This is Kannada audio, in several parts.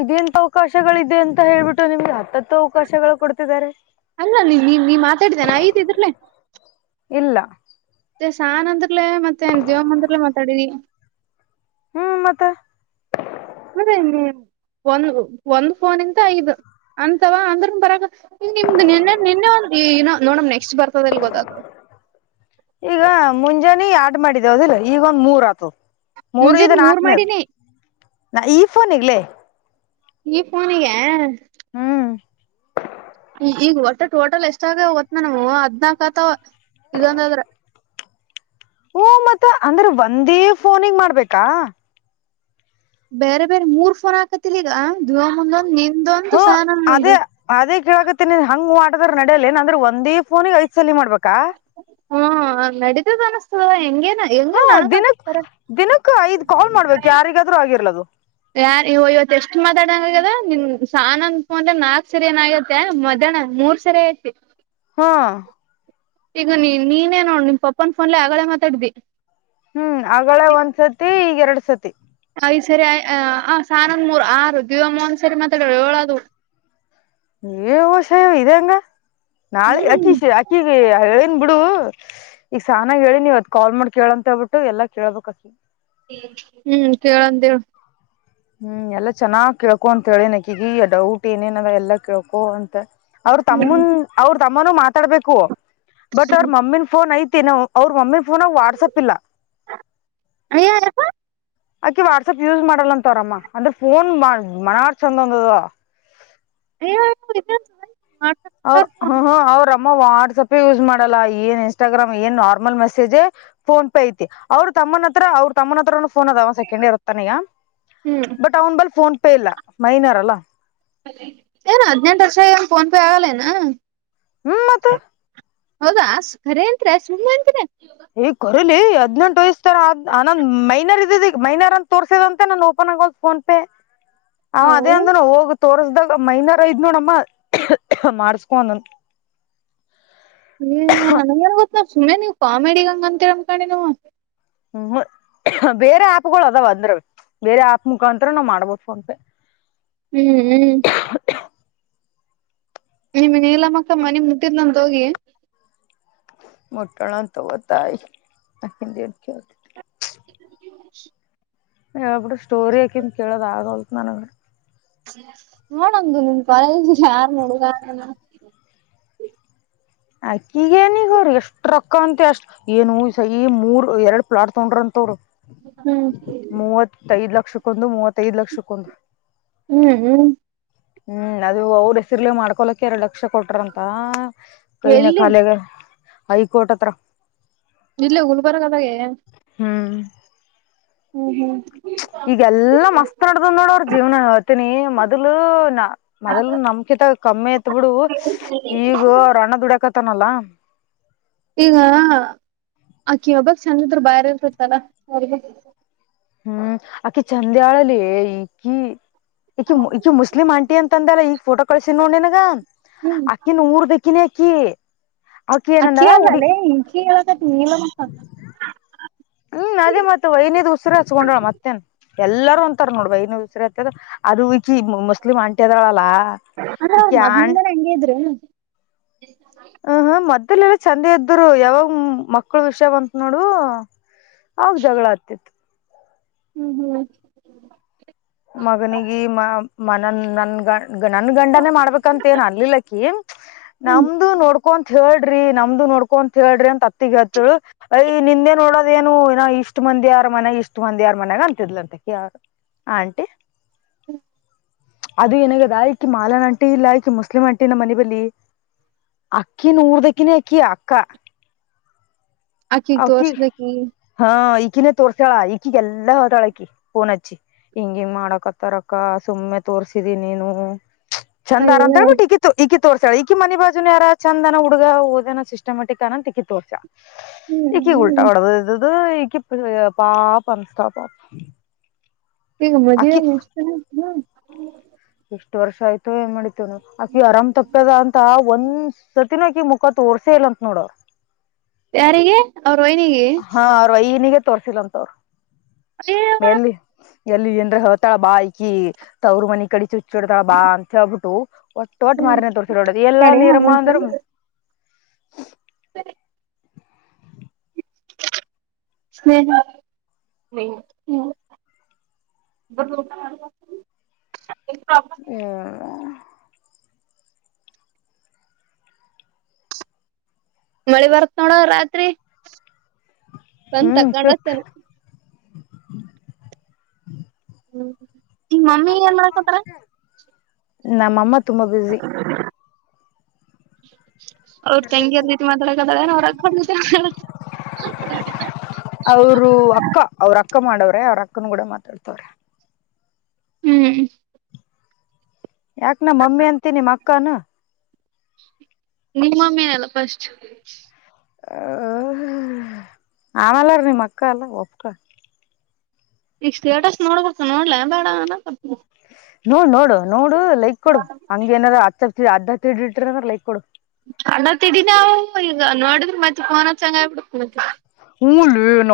ಇದೆಂತ ಅವಕಾಶಗಳಿದೆ ಅಂತ ಹೇಳ್ಬಿಟ್ಟು ನಿಮ್ಗೆ ಹತ್ತ ಅಲ್ಲ ನೀ ನೀ ನೀ ಮಾತಾಡಿದ್ದೇನೆಯತಿದ್ರಲೇ ಇಲ್ಲ [unintelligible] [unintelligible] ಮತ್ತೆೇ ದೇವಮ್ಮ ಮಂದಿರ್ಲ್ಲ ಮಾತಾಡಿವಿ ಹ್ಮ್ ಮತ್ತ ಅದೇ ಒಂದ ಒಂದ್ ಫೋನ್ ಇಂತ ಐದು ಅಂತವಾ ಅಂದ್ರನ್ ಬರಾಗ ನಿಮ್ದ ನಿನ್ನೆ ನಿನ್ನೆ ಒಂದನ ನೋಡಮ್ ನೆಕ್ಸ್ಟ್ ಬರ್ತದಲ್ ಗೊದಾದ ಆಡ್ ಮಾಡಿದೇ ಅದಿಲ್ಲ ಈಗ ಒಂದ್ ಮೂರ್ ಆತು ಮುಂಜಾನ ಮೂರ್ ಮಾಡಿನೇ ಈಫೋನೇಗೆ ಲೆ ಈ ಫೋನಿಗೆ ಹ ಹ್ಮ್ ಈಗ ಒಟ್ಟೆ ಟೋಟಲ್ ಎಷ್ಟಗ ತ್ ನ ನಮ ಹದ್ನಾಕ ಆತವ ಇದೊಂದಾದ್ರ ಹಓ ಮತ್ತ ಅಂದ್ರೆ ಒಂದೇ ಫೋನಿಗೆ ಮಾಡ್ಬೇಕಾ ಬೇರೆ ಬೇರೆ ಮೂರ್ ಫೋನ್ ಹಾಕತಿಲ್ ಈಗ ದೇವಮ್ಮದೊಂದ್ ನಿ ಹ್ಮ ಅದೇ ಅದೇ ಕೇಳಕತ್ತೇನಿ ಹಂಗ ಮಾಡ ನಡಲಿ ಏನಂದ್ರೆ ಒಂದೇ ಫೋನಿಗೆ ಐ್ ಸಲಿ ಮಾಡ್ಬೇಕಾ ಹ್ಮ ನಡತದ ಅನಸ್ತದ ಹೆಂಗನ್ ಹಾ ಹೆಂಗನ್ ದಿನಕ್ ನನಗತಾರೆ ದಿನಕ್ ಐದ್ ಕಾಲ್ ಮಾಡ್ಬೇಕು ಯಾರಿಗಾದ್ರೂ ಆಗಿರ್ಲದು ಯಾರ ಇವತ್ ಎಷ್ಟ ಮಾತಾಡ್ ದ ನಿ ಸಾನ ಅನ್ ಅಂದ್ರೆ ನಾಲ್ಕ್ ಸರಿ ಏನ ಆಗತ್ತೆ ಮಧ್ಯಾಹ್ನ ಮೂರ್ ಸರಿ ಐತಿ ಹಾ ಈಗ ನೀ ನೀನೇ ನೋಡ ನಿನ ಪಪ್ಪನ್ ಫೋನ್ಲ್ಲ ಆಗಲೆ ಮಾತಾಡಿದ್ದಿ ಹ್ಮ್ ಅಗಳ ಒಂದ್ಸತಿ ಈಗ ಎರಡ್ ಸತಿ ಸತಿ ಐ ಸರಿ ಆ ಸಾನಂದ ಮೂರು ಆರು ದೇವಮ್ಮ ಒಂದ್ ಸರಿ ಮಾತಾಡಲಾ ಯೋಳು ಅದಾವ [unintelligible] ಹೆಂಗ ನಾಳೆ ಹ್ಮ್ ಅಕಿಶ ಅಕಿಗೆ ಹೇಳೇನ್ ಬಿಡು ಈಗ ಸಾನಾಗ ಹೇಳಿ ನೀವ್ ಅದ್ ಕಾಲ್ ಮಾಡಿ ಕೇಳ ಅಂತ ಹೇಳ್ಬಿಟ್ಟು ಎಲ್ಲಾ ಕೇಳ್ಬಬೇಕ ಅಕಿಗೆ ಹ್ಮ್ ಕೇಳಂದೇಳು ಹ್ಮ್ ಎಲ್ಲಾ ಚೆನ್ನಾಗ್ ಕೇಳ್ಕೊ ಅಂತ ಹೇಳಿ ನಕಗ ಡೌಟ್ ಏನೇನವ ಎಲ್ಲಾ ಕೆಳ್ಕೊ ಅಂತ ಅವ್ರ ಹ್ಮ್ ತಮ್ಮನ್ ಅವ್ರ ತಮ್ಮನ ಮಾತಾಡ್ಬೇಕು ಬಟ್ ಅವ್ರ ಮಮ್ಮಿ ಫೋನ್ ಐ [unintelligible] ಅವ್ರ ಒಮ್ಮೆ ಪೋನ ವಾಟ್ಸಪ್ ಇಲ್ಲ ಅಯ್ಯ ಯಪ್ಪ ಆಕಿ ವಾಟ್ಸಪ್ ಯೂಸ್ ಮಾಡಲ್ಲ ಅಂತವರಮ್ಮ ಅಂದ್ರೆ ಫೋನ್ ಮನಾರ್ ಚಂದ ಒಂದದ ಇ ಹ ಹ್ಮ ಅವ್ರ ಮ್ಮ ವಾಟ್ಸ್ಪ್ ಯೂಸ್ ಮಾಡಲ್ಲ ಏನ್ ಇನ್ಸ್ಟಾಗ್ರಾಮ್ ಏನ್ ನಾರ್ಮಲ್ ಮೆಸೇಜ್ ಫೋನ್ ಪೇ ಐತಿ ಅವ್ರ ತಮ್ಮನ್ನ ಹತ್ರ ಅವ್ರ ತಮ್ಮ ಹತ್ರ ಫೋನ್ ಅದ ಒ ಸೆಕೆಂಡ್ ಇರುತ್ತಾನ ಈಗ ಹ್ಮ್ ಬಟ್ ಅವ್ನ ಬಲ್ ಫೋನ್ ತಪ್ಪೇ ಇಲ್ಲ ಮೈನರ್ಲ್ಲ ಏನು ಹದಿನೆಂಟು ವರ್ಷ ಏನು ಪೊನ್ ಪೇ ಆಗಾಲೇನಾ ಹ ಹ್ಮ್ ಮತ್ತ [inaudible] ಹೌದಾ ಖರೆ ಅಂತ್ರ ಸು ಅಂತ್ರ ಈಗ ಕೊರಲಿ ಹದ್ನೆೆಂಟು ವಯಸ್ ತರ ಆದ್ ಆನ್ ಮೈನರ್ ಇದದ ಈಗ ಮೈನರ್ ಅನ್ ತೋರ್ಸದಂತೆಂತ ನಾನ ಓಪನ್ ಆಗೋ ಫೋನ್ ಪೇ ಅವ ಹೌ ಅದೇ ಅಂದ್ರ ಹೋಗ ತೋರ್ಸ್ದಾಗ ಮೈನರ್ ಐದ್ ನೋಡಮ್ಮ ಮಾಡಸ್ಕೊಂದನ್ ನೀವು ನನಗ ಏನ್ ಗೊತ್ತ ಸುಮ್ಮನೆ ನೀವು ಕಾಮಿಡಿಗ ಹಂಗ ಅಂತರಮ್ ಕಣ ಹ್ಮ ಬೇರೆ ಆಪ್ಗಳು ಅದಾವ ಅಂದ್ರ ಬೇರೆ ಆಪ್ ಮುಖಾಂರ ನಾವ್ ಮಾಡ್ಬೋದು ಫೋನ್ಪೇ ಹ್ಮ್ ಹ್ಮ್ ನಿಮ್ಮ ನೀಲ್ಲ ಮಕ್ಕಮ್ಮ ನಿಮ್ ಮುದಿದನಂತ ಹೋಗಿ ಮೊಟ್ಟಣ ತತಾಯ [unintelligible] ಹ್ಮ ಹ ಬುಡು ಸ್ಟೋರಿಯಾಕಿಂತ ಕೇಳೋದ ಆಗೋಲ್ ನನವೇ ನೋಡಮ್ದು ನಿಮ ಕಾಲ ಯಾರು ನೋಡುದ ಅಕ್ಕಿಗೇನ ಈಗ ಅವ್ರಿ ಎಷ್ಟ್ ರೊಕ್ಕ ಅಂತ ಅಷ್ಟ್ ಏನು ಸ ಈ ಮೂರ್ ಎರಡ್ ಪ್ಲಾಟ್ ತೊಗಡ್ರ ಅಂತವ್ರು ಹ್ಮ್ ಲಕ್ಷಕ್ಕೊಂದು ಮೂವತ್ತೈದು ಲಕ್ಷಕ್ಕೊಂದು ಹ್ಮ್ ಹ್ಮ್ ಹ್ಮ್ ಅದು ಅವ್ರ ಹೆಸರ್ಲಿ ಮಾಡ್ಕೊಲಕ್ಕೆ ಎರಡು ಲಕ್ಷ ಕೊಟ್ರಂತ ಕೈ ಎಲ್ಲಿ ನಖಾಾಲೇಗ ಹಐಕೋಟ್ಟತ್ರ ಇಲ್ಲೇ ಹುಲ್ಬರಗದಾಗೆ ಹ್ಮ್ ಹ್ಮ್ ಹ್ಮ್ ಈಗಲ್ಲ ಮಸ್ತ್ ನಡ್ದ ನೋಡ ಅವ್ರ ಜೀವನ ಹೇತನಿ ಮೊದ್ಲು ನ ಮೊದ್ಲು ನಮ್ಕಿತ ಕಮ್ಮಿ ಐತ್ ಬಿಡು ಈಗ ಅವ್ರ ಅಣ್ಣ ದುಡ್ಯಕತ್ ಪತ್ತನಲಾ ಈಗ ಆಕಿ ಒಬ್ಬಕ್ ಚಂದಿದ್ರು ಬಾರಿ ಇರ್ತತ್ತಲ್ಲ ಸ ಹ್ಮ್ ಆಕಿ ಚಂದ್ಯಾಳಲ್ಲಿ ಈ ಈ ಈಿ ಮುಸ್ಲಿಂ ಆಂಟಿ ಅಂತ ಅಂದಲ್ಲ ಈಗ ಫೋಟೋ ಕಳಸಿದ ನೋಡನ ಹ್ ಹ್ಮ್ ಅಕ್ಕಿನ ಊರ್ ದಕ್ಕ ಕ ನಕಿ ಅಕ್ಕಿ ಅಲ್ಲಲ್ಲೇ ಈಕ್ಕಿ ಹೇಳಕತಿಲ್ಲ. ಹ್ಮ್ ಅದೇ ಮತ್ತತ್ ವೈ್ನದ್ ಉಸರಿ ಹಚ್ಕೊಂಡಳ ಮತ್ತೇನ್ ಎಲ್ಲಾರೂ ಒಂತಾರ ನೋಡ ವೈನದ್ ಉಸಿರಿ ಹತ್ತತದ ಅದು ಮುಸ್ಲಿಮ ಅಟೆ ಜಳಲ್ಲ ಅಂದ್ರ ಅವ್ರ ಮೊದ್ಲಿಂದಾನೇ ಹಂಗೆ ಇದ್ರೇನು ಮಲ್ಲ ಎಲ್ಲ ಚಂದ ಇದದ್ದ್ರು ಯಾವಾಗ ಮಕ್ಕಳ ವಿಷಯ ಬಂತ ನೋಡು. ಆಗ ಜಗಳ ಆತಿತ್ತು. ಹ್ಮ್ ಹ್ಮ್ ಮಗನಿಗೆ ಮ ಮನನ್ ನನ್ಗ ನನ್ ಗಂಡನೇ ಮಾಡ್ಬೇಕಂತ ಏನ್ ಅಲ್ಲಿಲಕ್ಕಿ ಹ್ಮ್ ನಮ್ದು ನೋಡ್ಕೊಂತ. ಹೇಳ್ರಿ ನಮ್ದು ನೋಡ್ಕೊಂತ ಹೇಳ್ರಿ ಅಂತ ಅತ್ತಿಗ ಹತ್ತಳು ಅಯ್ ನಿಂದೆ ನೋಡೋದ ಏನು ಇನ ಇಷ್ಟ್ ಮಂದಿ ಯಾರ್ ಮನ್ಯ ಇಷ್ಟ್ ಮಂದಿ ಯಾರ್ ಮನ್ಯಾಗ ಅಂತಿದ್ಲ ಅಂತ ಕ ಯಾರ ಹಂ ಅಂಟಿ. ಹ್ಮ ಅದು ಏನಾಗದ ಈಕಿ ಮಾಲಾನ್ ಅಂಟಿ ಇಲ್ಲ ಈಕಿ ಮುಸ್ಲಿಂ ಅಂಟಿನ ಮನೆ ಬಲಿ ಅಕ್ಕಿನ ಊರ್್ದ--ಕ್ಕಿನೇ ಅಕ್ಕಿ ಅಕ್ಕ ಆಕಿಗ್ ಆ ತೋರ್ಸ್ದಕಿ ಹಾ ಈ ಇಕ್ಕಿನ ತೋರ್ಸಳಾ ಈಕ್ಕಿ ಎಲ್ಲಾ ಹತಾಳಕಿ ಪೋನಚ್ಚಿ ಹಿಂಗ ಹಿಂಗ್ ಮಾಡಕತ್ತರಕ್ಕ ಸುಮ್ಮನೆ ತೋರ್ಸಿದಿ ನೀನು. ಚಂದಾರ ಅಂತ ಅಯ್ಯೋ ಹೇಳ್ಬಟ್ಟ್ಟ ಈಗಿತ್ತು ಈಗಿ. ತೋರ್ಸಳ ಈಿ ಮಿ ಬಾಜು ಯಾರ ಚಂದನ ಹುಡುಗ ಓದನ ಸಿಸ್ಟಮೆಟಿಕ್ ಅನನ್ ತಿಕ್ಕಿ ತೋಸಳ. ಹ್ಮ್ ಈಗ ಈಗ ಉಲ್ಟಾ ಹ್ಮ್ ಹೊಡದ ಇದ್ದ್ದ ಈ ಪಾಪ ಅಮಸ್ಾ ಪಾಪ ಈಗ ಮದ್ ಆಕಿ ಎಷ್ಟು. ಹ ಎಷ್ಟು ವರ್ಷ ಆಯತ ಮಾಡ. ಆಕಿ ಆರಾಮ್ ತಪ್ಪದ ಅಂತ ಒಂದ್ ಸಟ್. ತ್ತಿನೋಕಿ ಮುಖ ತೋರ್ಸೆ ಇಲ್ಲ ಅತ್ ನೋಡರು. ಯಾರಿಗೆ. ಅವ್ರ ವೈನಿಗೆ ಹಾ ಅವ ಈನಿಗೆ ತೋರ್ಸಿಲ್ಲ ಅಂತ ಅವ್ರು. ಹ ಎಲ್ಲಿ ಏನ್ರ ಹೇಳ್ತಾಳ ಬಾ ಈಕಿ ತವ್ರ ಮನಿ ಕಡ ಹುಚ್ಚಿಡ್ತಾಳ ಬಾ ಅಂತ ಹೇಳ್ಬಿಟ್ಟು. ಒಟ್ಟೋಟ್ಟು ಹ್ಮ್ ಮಾರಿನ ತೋರಿಸಿರೋಡದು ಎಲ್ಲಾ ತಡಿ ಒಂದ್ ನೀರಮ ನಿಮಿಷ ಅಂದ್ರ. [inaudible] ನೀ ಹ್ಮ ಹ್ಮ ಮಳಿ ಬರ್ತ ನೋಡ ರಾತ್ರಿ ಸಂತ ಹ್ಮ್ ಪಿಕ್ ಕಂಡತೇನೆ ಈ ಮಮ್ಮಿ ಎನ ಮಾಡಕತರ ನಮ್ಮಮ್ಮ ತುಂಬಾ ಬಿಜಿ ಹ ಅವ್ರ ತಂಗಿದ್ ರೀತಿ ಮಾತಾಡಕದಾಗ ಅವ್ರ ಅವರು ಅಕ್ಕ ಅವ್ರ [unintelligible] ಅಕ್ಕ ಮಾಡೋವ್ರೆ ಅವ್ರ ಅಕ್ಕನ ಗೂಡ ಮಾತಾಡ್ತವ್ರೆ ಹ್ಮ್ ಯಾಕ ನಮ್ಮ ಮಮ್ಮಿ ಅಂತೀ ನಿಮ್ಮ ಅಕ್ಕಾನ ನಿಮ್ಮಮ್ಮಿ ಅಲ್ಲ ಫಸ್ಟ್ ಹ ಆಮಲ್ಲಾರ ನಿಮ್ಮ ಅಕ್ಕ ಅಲ್ಲ ಒಪ್ಕ ಈ ಸ್ಟೇಟಸ್ ನೋಡ್ಬಡ್ತು ನೋಡ್ಲ ಬೇಡ ಅ ನೋಡ್ ನೋಡು ನೋಡು ಲೈಕ್ ಕೊಡು ಹಂಗ ಏನಾರ ಆತ್ತರ್ ಅದ ಅಡ್ಡ ತಿಡ್ಡಿ ಇಟ್ಟ್ರ ಅಂದ್ರ ಲೈಕ್ ಕೊಡು ಅಣ್ಣತ್ಡೀ ನಾವು ಈಗ ನೋಡಿದ್ರ ಮತ್ತೆ ಪೋನ ಹಚ್ಚಾನಗ ಆ [unintelligible] ಹಂಗ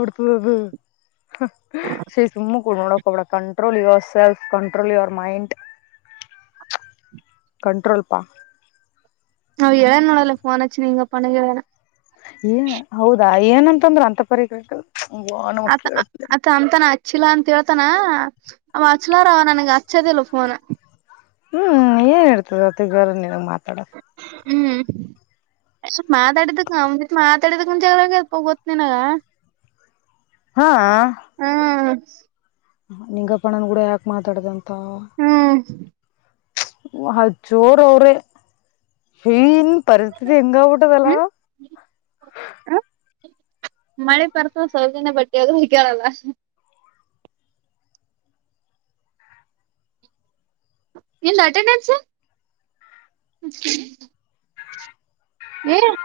ಅಡ್ತದು ಸ ತು [inaudible] ನೋಡ ಕ ಹೋಗಬೇಡ control yourself control your mind control ಪಾ ಅವು ಇಳನಳ್ಳಲ್ಲ ನೀಂಗಪ್ಪಾನಗೆಳನ ಹೌದಾ ಏನಂತಂದ್ರರು ಅಂತ ಪರಿಗತಕ್ ಅ ಅ ಅಮಂತಾನ ಹಚ್ಚಿಲ್ಲಾ ಅಂತ ಹೇಳ ತಾನ ಅವ ಅಚ್ಲಾರ ಅವ ನನಗೆ ಅಚ್ಚದೇಲ್ಲ ಫೋನ್ ಹ್ಮ್ ಏನ್ ಇರ್ತದತಿ ಗರನ್ ಮಾತಾಡ ಹ್ಮ್ ಸ್ವಲ್ಪ ಮಾತಾಡಿದಕ್ ಮಾತಾಡಿದಕ್ ಗಾಗ ಸ್ವಲ್ಪ ಗೊತ್ತ ನಿನಾಗ ಹಾ ಹ್ಮ ನಿಂಗಪ್ಪಣನನ್ ಗೂಡ ಯಾಕ್ ಮಾತಾಡ್ದಂತ ತ್ತ ಹ್ಮ್ ಜೋರ ಅವ್ರೆ ನ್ ಪರಿಸ್ಥಿತಿ ಹೆಂಗ ಆಗಿಬಿಟದೆಲ್ಲ ಹ್ಮ್ ಮಳೆ ಪರ್ತ ಸೌಜನ್ಯ ಬಟ್ಟೆ ಅದು ಹಗ್ಯಾರಲ್ಲ ಎನ್ ಅಟೆಂಡೆನ್ಸ್ ಹ್ಮ [unintelligible]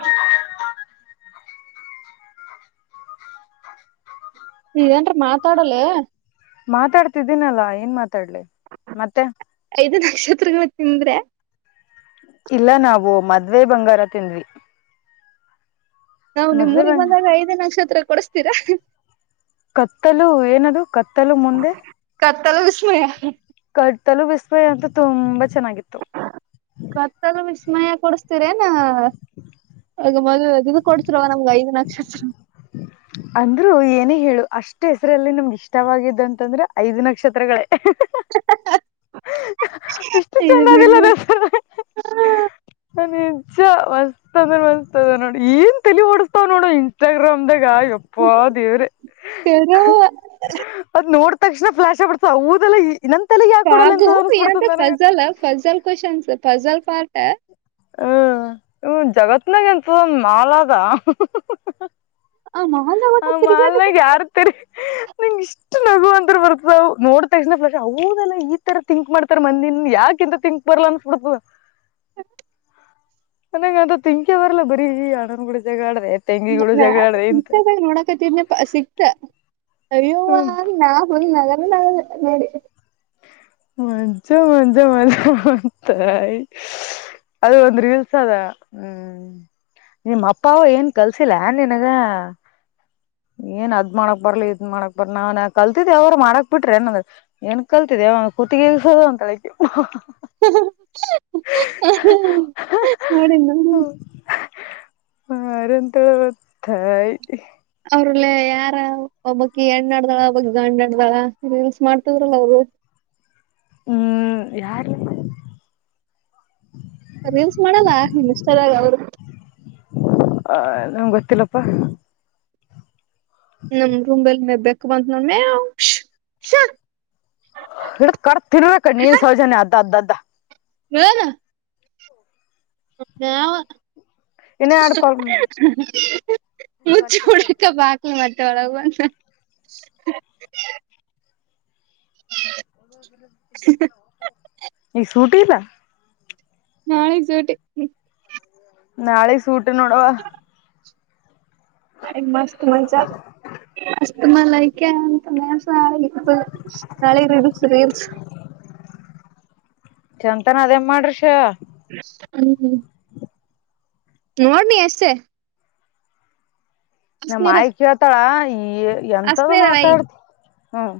ಹಾ ಇದನ್ರಿ ಮಾತಾಡಲ್ಲ ಮಾತಾಡ್ತಿದ್ದೀನಲ್ಲ ಏನ್ ಮಾತಾಡ್ಲಿ ಮತ್ತೆ ಐದು ನಕ್ಷತ್ರಗಳು ತಿಂದ್ರೆ ಇಲ್ಲ ನಾವು ಮದ್ವೆ ಬಂಗಾರ ತಿಂದ್ವಿ ನಾವವು ನಿಮ್ ಮದ್ವೆ ಊರಿಗ್ ಬಂಗ ಬಂದಾಗ ಐದೇ ನಕ್ಷತ್ರ ಕೊಡ್ಸ್ತೀವಿ ತಿ ರಾ ಕತ್ತಲು ಏನದು ಕತ್ತಲು ಮುಂದೆ ತ್ತಲ್ಲ ವಿಸಮಯ ಕತಲು ಬಿಸ್ಮಯ ಅಂತ ತುಂಬ ಕತ್ತಲು ವಿಸ್ಮಯ ಕೊಡ ತರೇನಾ ಈಗ ಮೊದ್ ಇದು ಕೊಡ್ತಿರವ ನಮ್ಗೆ ಐದು ನಕ್ಷತ್ರ ಅಂದ್ರು ಏನೇ ಹೇಳು ಅಷ್ಟ್ ಹೆಸರಲ್ಲಿ ನಮ್ಗೆ ಇಷ್ಟವಾಗಿದ್ದಂತಂದ್ರೆ ಐದ್ ನಕ್ಷತ್ರಗಳೇ [unintelligible] ಇಷ್ಟು ಚಂದದಿಲ್ಲ ದಸ ನಿಜ ಮಸ್ ತ ನೋಡಿ ಏನ್ ತಿಳ ಓಿಸಸ್ತಾವ್ ನೋಡು ಇನ್ಸ್ಟಾಗ್ರಾಮ್ಗ ಗ ಯಪ್ಪ ದೇವ್ರ ಅದ ನೋಡ್ ತಕ್ಷಣ ಫ್ಲಾಶ ಆಗಿಬಿಡ್ತು ಊದೆಲ್ಲ ನನ್ ತಲೆಗ್ ಯಾಕ ಕೊಡಲ್ಲ ಪಾಗು ಅಂತ ಅನ್ಸ್ಬಿಡ್ತದ ಏನಂತ ನನಗ ಫಜಲ್ ಫಜಲ್ ಕ್ವನ್ಸ ಫಜಾಲ್ ಫಲ್್ಟ [unintelligible] ಹ್ಮ ಇ ಜಗತ್ನಾಗ ಎಂತ ಮಾಲದ ಆ ಆ ಮಾಲ್ದಾಗ ತಿರ್ಗಾಡ ಮಾಲ್ಗೆ ಯಾರ್ತರಿ ನಿಂ ಇಷ್ಟ ನಗು ಅಂತ ಬರ್ತದ ನೋಡ್ತ [unintelligible] ಅವದೆಲ್ಲ ಈ ತರ ತಿಂಕ್ ಮಾಡ್ತಾರ ಮಂದಿನ್ ಯಾಕಿಂತ ತಿಂಕ್ ಬರ್ಲ ಅನ್ಬಿಡ್ತದ ಹ್ಮ [inaudible] ನನಂಗ ಅಂತ ತಿಂಕ ಬರ್ಲ್ಲಾ ಬರಿ ಆಡ ಕೂಡ ಜಗ ಆಡ್ರ ನಿಗ ನೋಡಕತಿದನಪ್ಪ ಸಿಕ್ತ ಅಯ್ಯೋ ಹ್ಮ ನಾ ಹ ನ ಹ [unintelligible] ಮಂಜ ಮಂಜ ಮಜ ಅಂತ ಅದು ಒಂದ್ ರೀಲ್ಸ್ ಅದ ಹ್ಮ್ ನಿಮ್ಮ ಅಪ್ಪ ಅವ ಏನ್ ಕಲ್ಸಿಲ್ಲ ಏ ನನ್ಗ ಏನ್ ಅದ್ ಮಾಡಕ್ ಬರ್ಲಿ ಇದ್ ಮಾಡಕ್ ಬರ್ ನಾವನ್ ಕಲ್ತಿದ್ದ ಅವರು ಮಾಡಕ್ ಬಿಟ್ರಿ ಏನ್ಂದ ಏನ್ ಕಲ್ತಿದ ಹೊುತ್ತಿಗೆಸದು ಅಂತಳಕ್ಕೆ [unintelligible] ನೋಡಿ ಹರಂತವತ್ತಾಯ [unintelligible] ಅವ್ರಲ್ಲ ಯಾರ ಒಬ್ಬಕ್ ಎಣ್ಣಡ [unintelligible] ಅಲ್ವಾ ರೀಲ್ಸ್ ಮಾಡ್ತಿದ್ರಲ್ಲ ಅವರು ಹ್ಮ್ ಯಾರ ರೀಲ್ಸ್ ಮಾಡಲ್ಲ ಇನ್ಸ್ಟ ಅವರು ನಂಗೆ ಗೊತ್ತಿಲ್ಲಪ್ಪ ನಮ್ ರೂಮ್ಲ್ ಮೇ ಬ ಕುಮತ್ನೂ ಮೆವೊ ಶಾ ಇ ಕರ್ ತಿನ್ಬೇಕ ನೀರ್ ಸೌಜನ್ಯ ಅದ ಅದ ಅದ ಯೆನು ನ ಹ್ಮ ಇನ್ನ ಎರಡ್ ಕಾಲ್ ಈಗ ಮುಚ್ಚಡ್ಕ ಬಾಕ್ ಮ ಚಳುವ ಈ ಸೂಟ್ ಪ್ಪೇಲ ನಾಳೆ ಜೋಟ ನಾಳಗ್ ಸೂಟ ನೋಡುವ ಮಸ್ತ್ ಮಜಾ ಮಸ್ತ್ ಮಲ್ಲ ಐಕೆ ಅಂತ ನಳೆ ನಳೆ ಸ್ರ ಹ ಚಂತಾನ ಅದೇನ್ ಮಾಡ್ರಿಷ ಹ್ಮ ನೋಡ್ ನೀ ಅಸ್ಟೇ ನಮ್ಮಯ್ಕ್ ಕೇಳ್ತಾಳ ಈ ಎಂತದ ಅಸ್ನಿರ ವೈ ಮಾತಾಡ್ತ ಹ್ಮ್